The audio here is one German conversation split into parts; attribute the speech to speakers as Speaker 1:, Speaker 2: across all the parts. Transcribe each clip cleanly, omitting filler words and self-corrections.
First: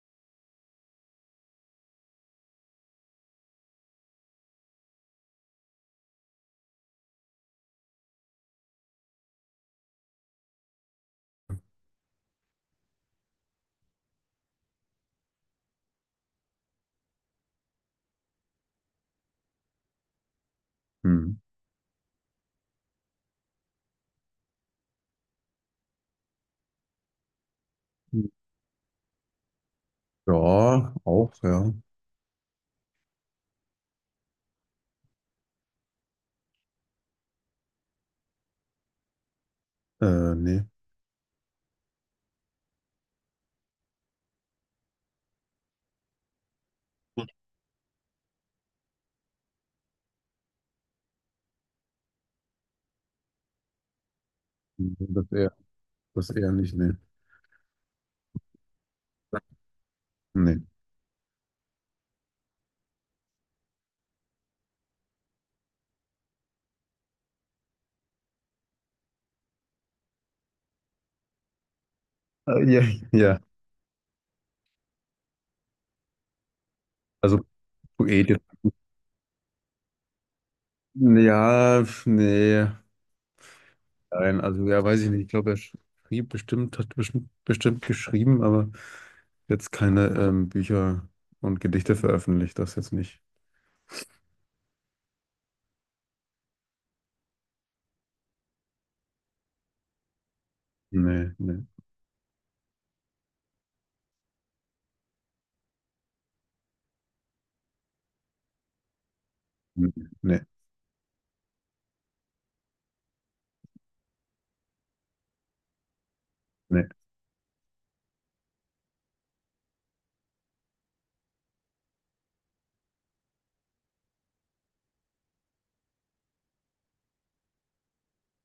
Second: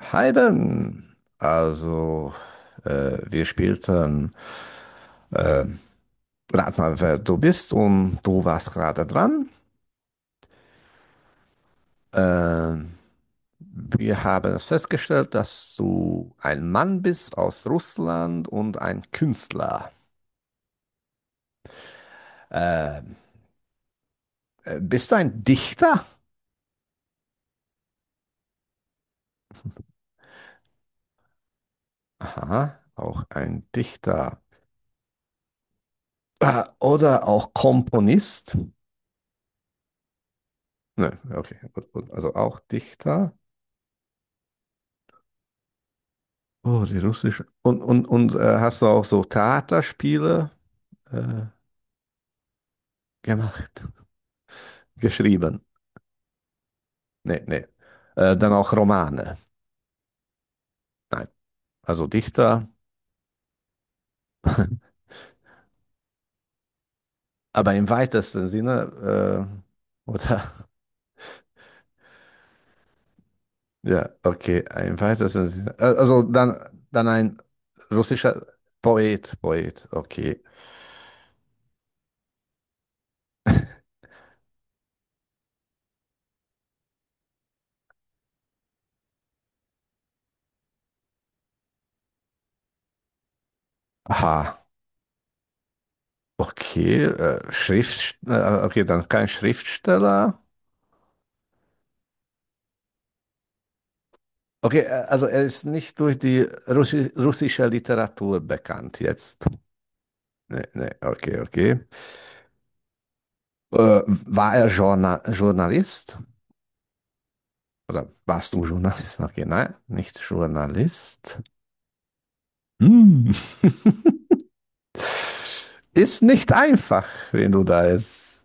Speaker 1: Hi Ben. Wir spielten äh, rat mal, wer du bist und du warst gerade dran. Äh, Wir haben es festgestellt, dass du ein Mann bist aus Russland und ein Künstler.
Speaker 2: Hm.
Speaker 1: Äh, bist du ein Dichter?
Speaker 2: Ja, auch, ja.
Speaker 1: Aha, auch ein Dichter. Oder auch Komponist?
Speaker 2: Nee.
Speaker 1: Ne, okay, gut, gut. Also auch Dichter. Oh, die russische. Und hast du auch so Theaterspiele äh, gemacht?
Speaker 2: Das eher,
Speaker 1: Geschrieben?
Speaker 2: das eher nicht, nee.
Speaker 1: Nee, nee. Dann auch Romane?
Speaker 2: Nee.
Speaker 1: Nein. Also Dichter, aber im weitesten Sinne, oder?
Speaker 2: Ja, ja.
Speaker 1: Ja, okay, im weitesten Sinne. Also dann, dann
Speaker 2: Also
Speaker 1: ein
Speaker 2: Poet jetzt.
Speaker 1: russischer Poet, okay.
Speaker 2: Ja, pf, nee. Nein, also ja, weiß ich nicht. Ich glaube, er schrieb bestimmt, hat bestimmt geschrieben, aber jetzt keine Bücher und Gedichte veröffentlicht, das jetzt nicht.
Speaker 1: Aha, okay. Okay, dann kein Schriftsteller.
Speaker 2: Nee, nee,
Speaker 1: Okay, also er ist nicht durch die russische Literatur bekannt jetzt.
Speaker 2: nee, nee.
Speaker 1: Nee, nee, okay, okay. War er Journalist?
Speaker 2: Nee.
Speaker 1: Oder warst du Journalist? Okay, nein, nicht Journalist. Hm. Ist nicht einfach, wenn du da jetzt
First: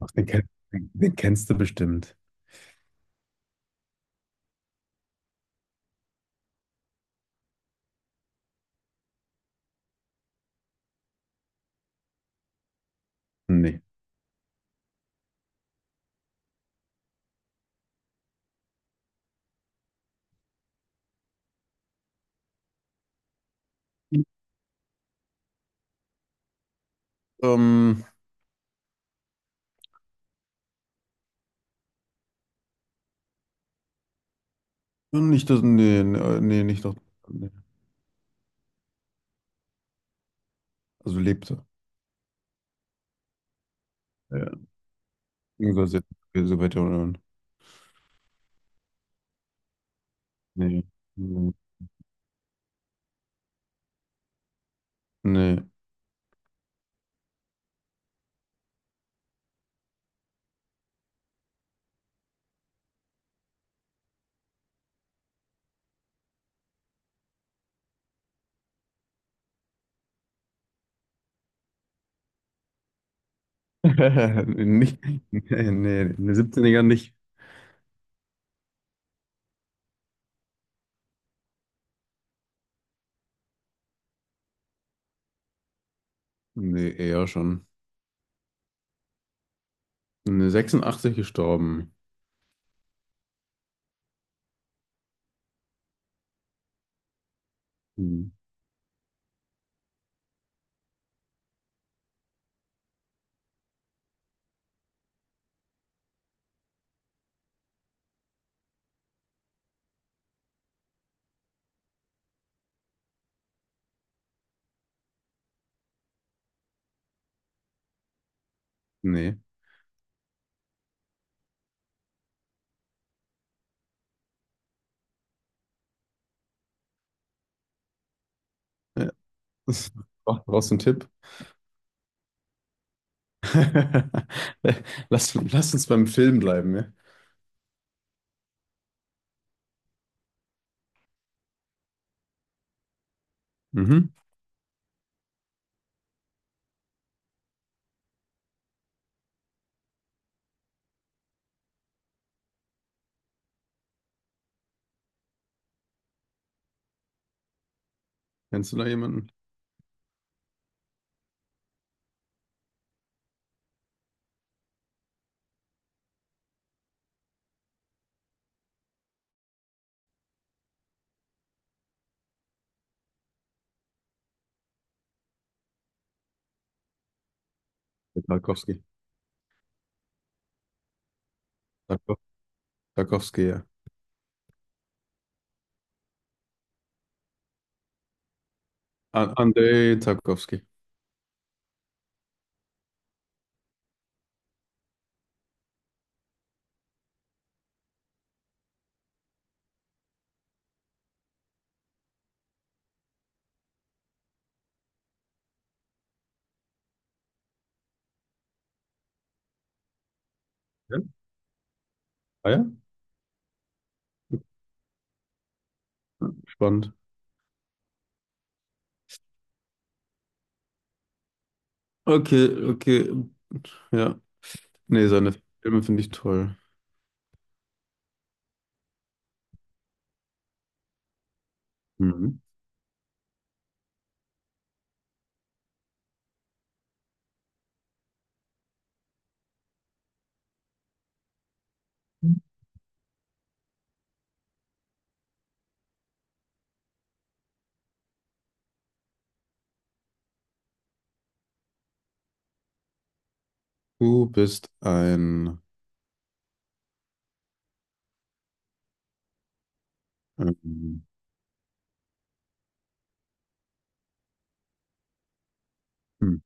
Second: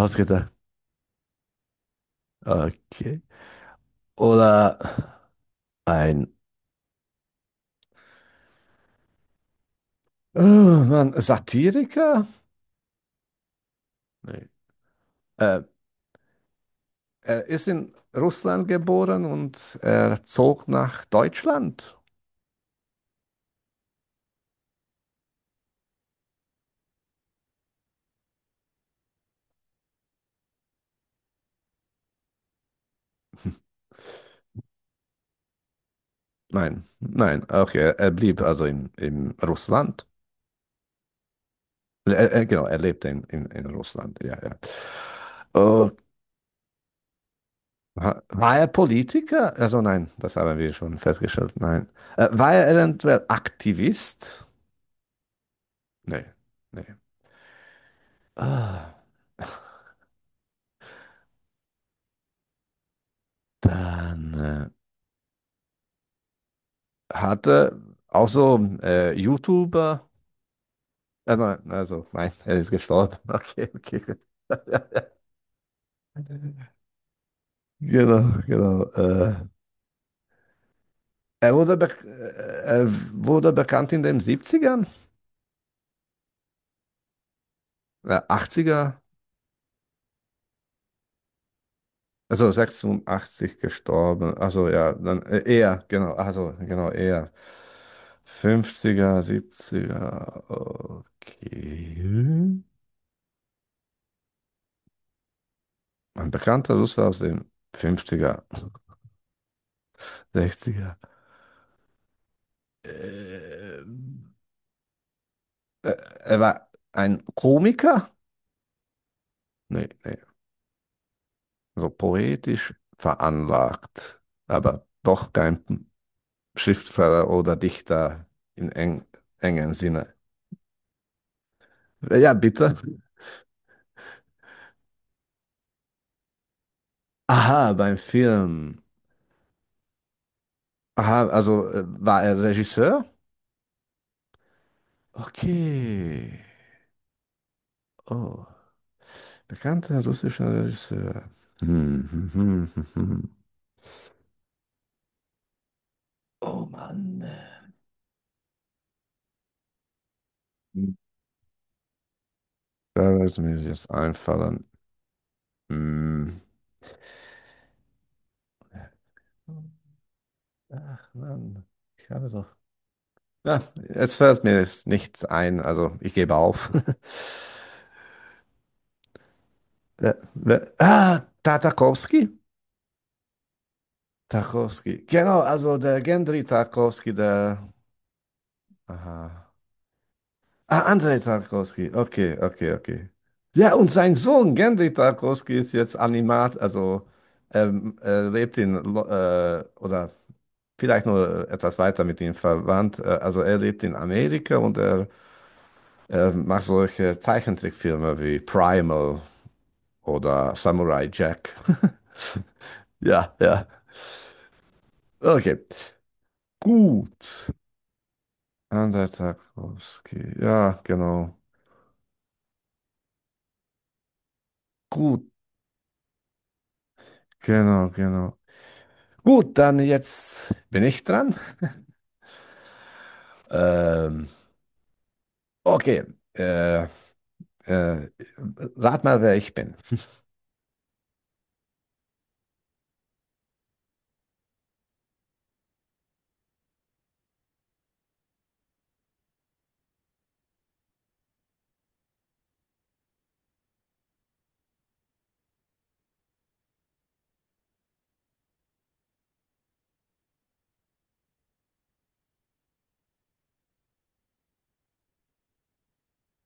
Speaker 2: Ach, den kennst du bestimmt.
Speaker 1: Okay. Oder ein, oh Mann, Satiriker?
Speaker 2: Nee.
Speaker 1: Nee. Äh, Er ist in Russland geboren und er zog nach Deutschland.
Speaker 2: Ähm, nicht das, nee, nee, nee,
Speaker 1: Nein,
Speaker 2: nicht das.
Speaker 1: nein,
Speaker 2: Nee.
Speaker 1: okay, er blieb also in Russland.
Speaker 2: Also lebte.
Speaker 1: Genau, er lebte in Russland, ja,
Speaker 2: Ja.
Speaker 1: ja.
Speaker 2: Sogar
Speaker 1: Oh,
Speaker 2: sehr, so weiter unten.
Speaker 1: war er Politiker? Also nein, das haben wir
Speaker 2: Nee.
Speaker 1: schon
Speaker 2: Nee.
Speaker 1: festgestellt, nein. War er eventuell Aktivist?
Speaker 2: Nee.
Speaker 1: Nee, nee. Ah, dann hat er auch so YouTuber. Nein, also nein, er ist gestorben. Okay, okay.
Speaker 2: Nicht, nee, nee, eine 17 nicht.
Speaker 1: Genau, genau. Er wurde bekannt in den Siebzigern,
Speaker 2: Nee, eher schon.
Speaker 1: ern 80
Speaker 2: Eine 86 gestorben.
Speaker 1: also 86 gestorben. Also ja, dann eher, genau, also genau, eher.
Speaker 2: Hm.
Speaker 1: Fünfziger, siebziger. Okay. Ein bekannter Russe aus den fünfziger, sechziger. er Äh, äh, Er war ein Komiker?
Speaker 2: Nee.
Speaker 1: Nee, nee. So poetisch veranlagt, aber doch kein Schriftsteller oder Dichter im eng,
Speaker 2: Ja.
Speaker 1: engen
Speaker 2: Das-
Speaker 1: Sinne.
Speaker 2: Brauchst du einen Tipp?
Speaker 1: Ja, bitte.
Speaker 2: Lass uns beim Film bleiben, ja?
Speaker 1: Aha, beim Film. Aha, also war er Regisseur?
Speaker 2: Mhm.
Speaker 1: Okay. Oh, bekannter russischer Regisseur. Hm, hm, hm, hm, hm. Oh Mann.
Speaker 2: Kennst du da jemanden?
Speaker 1: Da wird mir jetzt einfallen. Hm. Ach Mann, ich habe doch ja, jetzt fällt mir jetzt nichts ein, also ich gebe auf.
Speaker 2: Tarkowski. Tarko-
Speaker 1: Tartakowski?
Speaker 2: Tarkowski, ja.
Speaker 1: Tarkowski. Genau, also der Gendry Tarkovsky der. Aha.
Speaker 2: Andrei Tarkowski.
Speaker 1: Ah, Andrei Tarkowski. Okay, okay, okay. Ja, und sein Sohn Gendry Tarkovsky ist jetzt Animat, also er lebt in, oder vielleicht nur etwas weiter mit ihm verwandt. Also er lebt in Amerika und er macht solche Zeichentrickfilme wie Primal oder
Speaker 2: Ja?
Speaker 1: Samurai Jack.
Speaker 2: Ah ja?
Speaker 1: Ja, ja. Okay.
Speaker 2: Spannend.
Speaker 1: Gut. Andertag Tarkowski. Ja, genau.
Speaker 2: Okay, okay. Ja. Nee,
Speaker 1: Gut,
Speaker 2: seine Filme finde ich toll.
Speaker 1: genau, genau. Gut, dann jetzt bin ich dran.
Speaker 2: Mhm.
Speaker 1: Ähm, okay. Äh, äh, rat mal, wer ich bin.
Speaker 2: Du bist ein, ähm, hm,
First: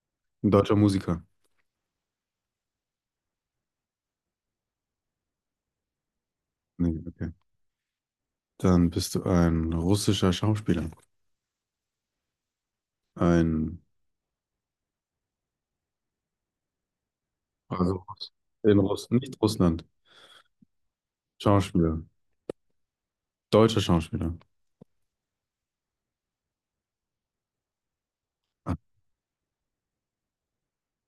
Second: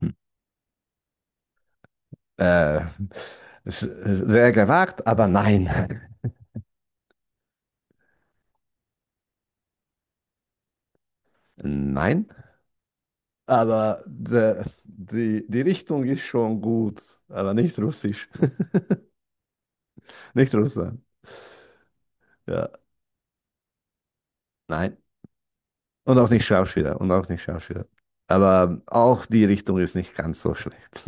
Speaker 1: Hm.
Speaker 2: Ein deutscher Musiker.
Speaker 1: Äh, sehr gewagt, aber nein.
Speaker 2: Nee, okay. Dann bist du ein russischer Schauspieler.
Speaker 1: Nein.
Speaker 2: Ein,
Speaker 1: Aber die Richtung ist schon gut, aber nicht
Speaker 2: also
Speaker 1: russisch.
Speaker 2: in Russ nicht Russland.
Speaker 1: Nicht Russland.
Speaker 2: Schauspieler.
Speaker 1: Ja.
Speaker 2: Deutscher Schauspieler.
Speaker 1: Nein. Und auch nicht Schauspieler. Und auch nicht Schauspieler.
Speaker 2: Ah,
Speaker 1: Aber auch die Richtung ist nicht ganz so schlecht.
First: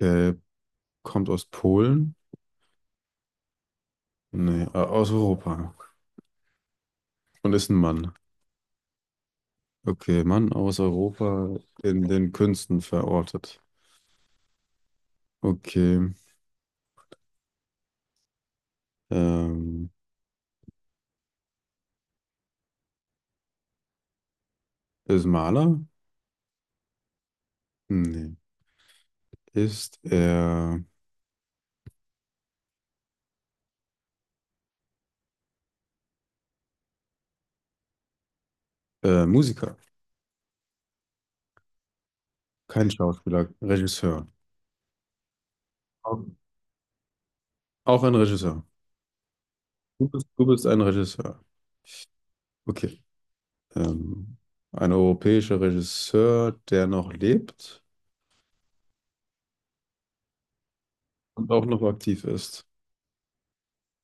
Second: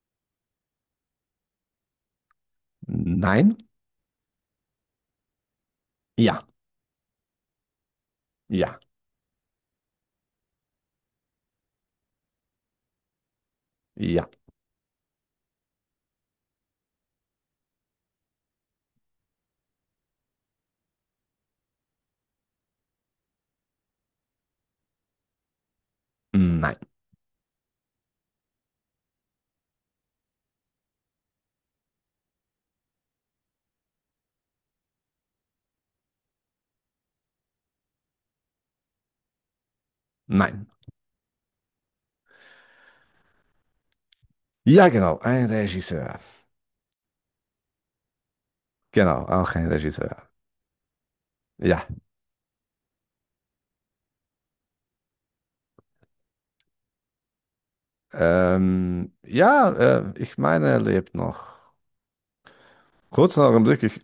Speaker 2: okay. Kommt aus Polen?
Speaker 1: Nein.
Speaker 2: Nee, aus Europa.
Speaker 1: Ja.
Speaker 2: Und ist ein Mann.
Speaker 1: Ja.
Speaker 2: Okay, Mann aus Europa in den Künsten verortet.
Speaker 1: Ja.
Speaker 2: Okay. Ähm, Ist Maler?
Speaker 1: Nein.
Speaker 2: Nee. Ist er Musiker?
Speaker 1: Nein.
Speaker 2: Kein Schauspieler, Regisseur.
Speaker 1: Ja, genau. Ein Regisseur.
Speaker 2: Auch auch ein Regisseur.
Speaker 1: Genau. Auch ein Regisseur.
Speaker 2: Du bist ein Regisseur.
Speaker 1: Ja.
Speaker 2: Okay. Ähm, ein europäischer Regisseur, der noch lebt
Speaker 1: Ja, ich meine, er lebt
Speaker 2: und
Speaker 1: noch.
Speaker 2: auch noch aktiv ist.
Speaker 1: Kurz noch im Blick, ich,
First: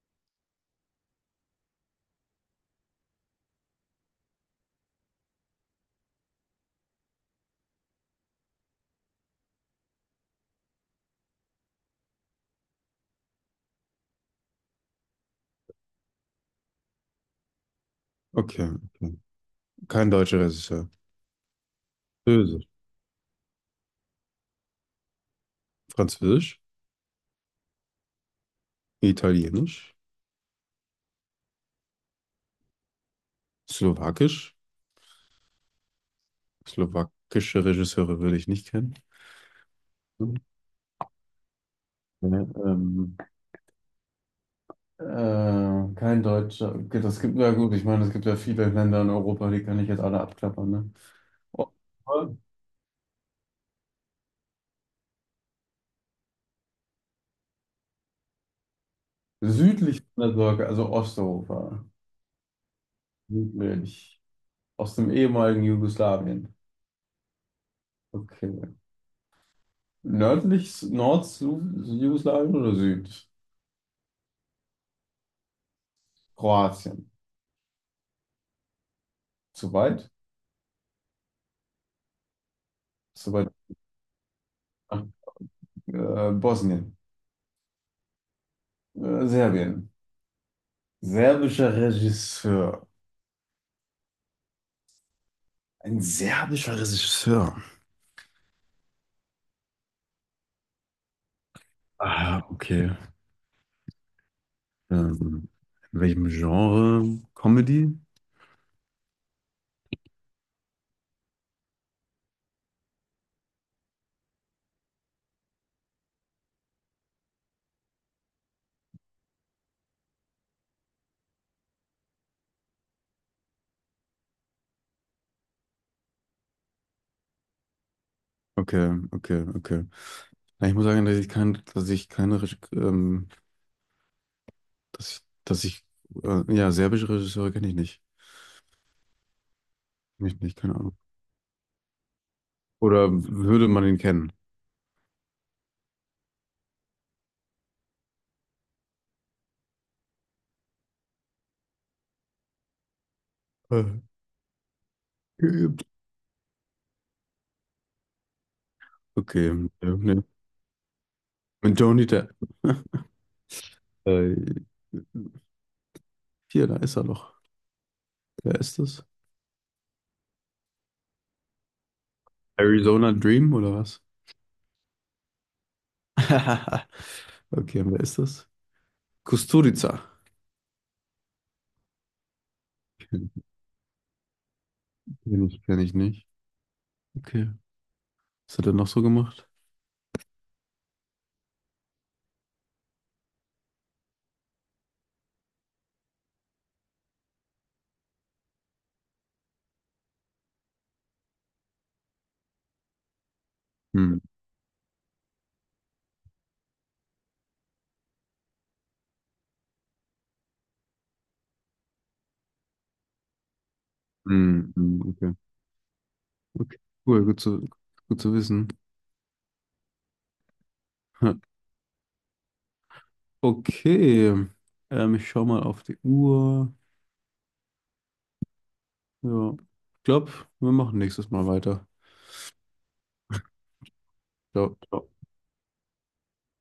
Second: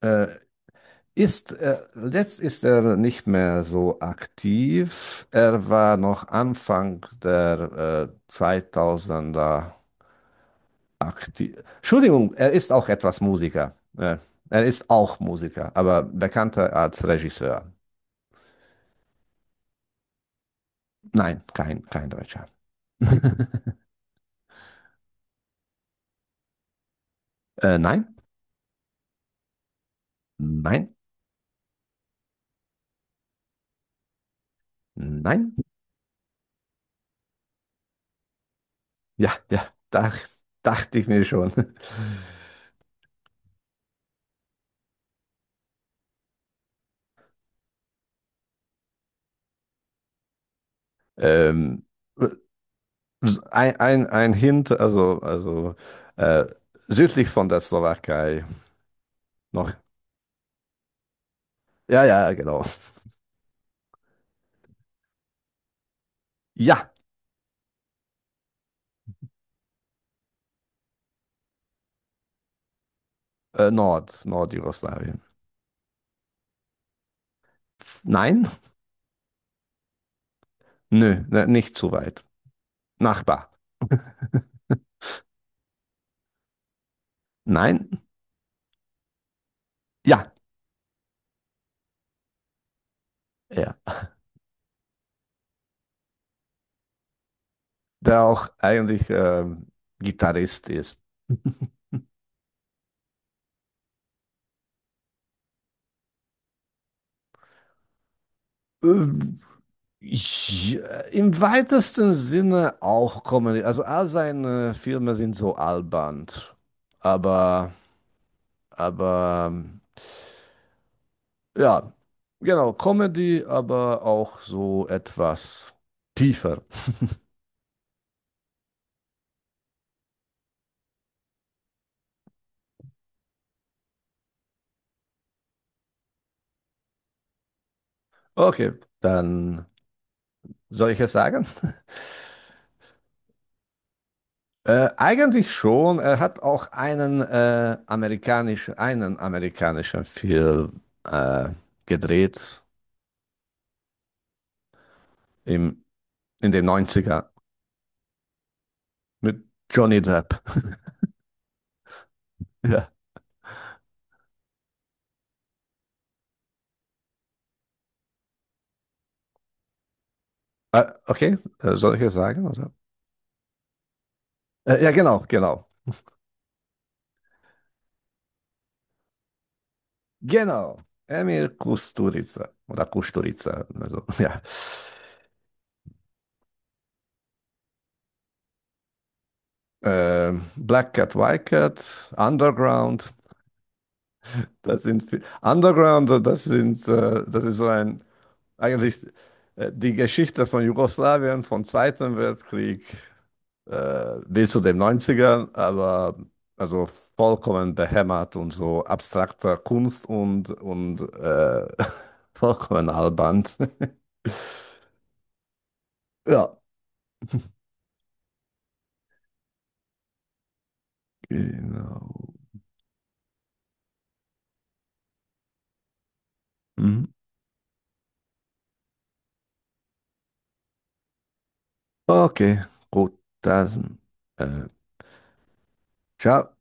Speaker 1: äh, letzt ist er nicht mehr so aktiv. Er war noch Anfang der 2000er Akti Entschuldigung, er ist auch etwas Musiker. Er ist auch Musiker, aber bekannter als Regisseur.
Speaker 2: Okay, okay. Kein deutscher Regisseur.
Speaker 1: Nein, kein Deutscher.
Speaker 2: Böse. Französisch,
Speaker 1: Nein,
Speaker 2: Italienisch,
Speaker 1: nein,
Speaker 2: Slowakisch.
Speaker 1: nein.
Speaker 2: Slowakische Regisseure würde ich nicht kennen.
Speaker 1: Ja, ja,
Speaker 2: Ja,
Speaker 1: dachte ich mir schon.
Speaker 2: ähm, äh, kein Deutscher. Okay, das gibt ja gut. Ich meine, es gibt ja viele Länder in Europa, die kann ich jetzt alle abklappern, ne?
Speaker 1: Ähm,
Speaker 2: Oh,
Speaker 1: ein Hint, also äh, südlich von der Slowakei noch.
Speaker 2: südlich von der Sorge, also Osteuropa.
Speaker 1: Ja, ja, genau.
Speaker 2: Südlich. Aus dem ehemaligen Jugoslawien.
Speaker 1: Ja,
Speaker 2: Okay. Nördlich, Nord-Jugoslawien oder Süd?
Speaker 1: Nordjugoslawien.
Speaker 2: Kroatien.
Speaker 1: Nein,
Speaker 2: Zu weit?
Speaker 1: nö, ne, nicht zu weit.
Speaker 2: Zu
Speaker 1: Nachbar.
Speaker 2: weit. Ach, Bosnien.
Speaker 1: Nein?
Speaker 2: Serbien.
Speaker 1: Ja,
Speaker 2: Serbischer Regisseur.
Speaker 1: er.
Speaker 2: Ein serbischer Regisseur.
Speaker 1: Der auch eigentlich Gitarrist ist.
Speaker 2: Ah, okay. Ähm, in welchem Genre? Comedy?
Speaker 1: Ähm, Ich, im weitesten Sinne auch Comedy. Also all seine Filme sind so albern. Aber, aber, ähm, ja, genau, Comedy, aber auch so etwas tiefer.
Speaker 2: Okay, okay, okay. Na, ich muss sagen, dass ich keine Reg- Dass, dass ich, ja, serbische Regisseure kenne ich nicht.
Speaker 1: Okay, dann
Speaker 2: Kenn ich nicht, keine
Speaker 1: soll
Speaker 2: Ahnung.
Speaker 1: ich es sagen?
Speaker 2: Oder würde man ihn kennen?
Speaker 1: Eigentlich schon. Er hat auch einen amerikanischen Film gedreht
Speaker 2: Äh, geübt.
Speaker 1: im, in den Neunziger mit
Speaker 2: Okay,
Speaker 1: Johnny
Speaker 2: nee.
Speaker 1: Depp.
Speaker 2: Mit Johnny Depp.
Speaker 1: Ja.
Speaker 2: Äh, hier, da ist er doch. Wer ist das?
Speaker 1: Okay, soll ich es sagen? Oder?
Speaker 2: Arizona Dream oder was?
Speaker 1: Ja, genau, genau.
Speaker 2: Okay, wer ist das? Kusturica.
Speaker 1: Genau. Emir Kusturica. Oder
Speaker 2: Kenn
Speaker 1: Kusturica. Also, ja.
Speaker 2: kenn ich nicht. Okay. Was hat er noch so gemacht?
Speaker 1: Black Cat, White Cat, Underground. Underground, das ist so ein eigentlich die Geschichte von Jugoslawien vom Zweiten Weltkrieg
Speaker 2: Hm.
Speaker 1: bis zu den Neunzigern, aber also vollkommen behämmert und so abstrakter Kunst und vollkommen albern.
Speaker 2: Hm, hm, okay.
Speaker 1: Ja,
Speaker 2: Okay. Cool, gut zu, gut zu wissen.
Speaker 1: genau.
Speaker 2: Okay. Ich schau mal auf die Uhr.
Speaker 1: Mhm.
Speaker 2: Ja. Ich glaube, wir machen nächstes Mal weiter.
Speaker 1: Okay, gut, dann äh,
Speaker 2: Ciao. Ciao.
Speaker 1: ciao.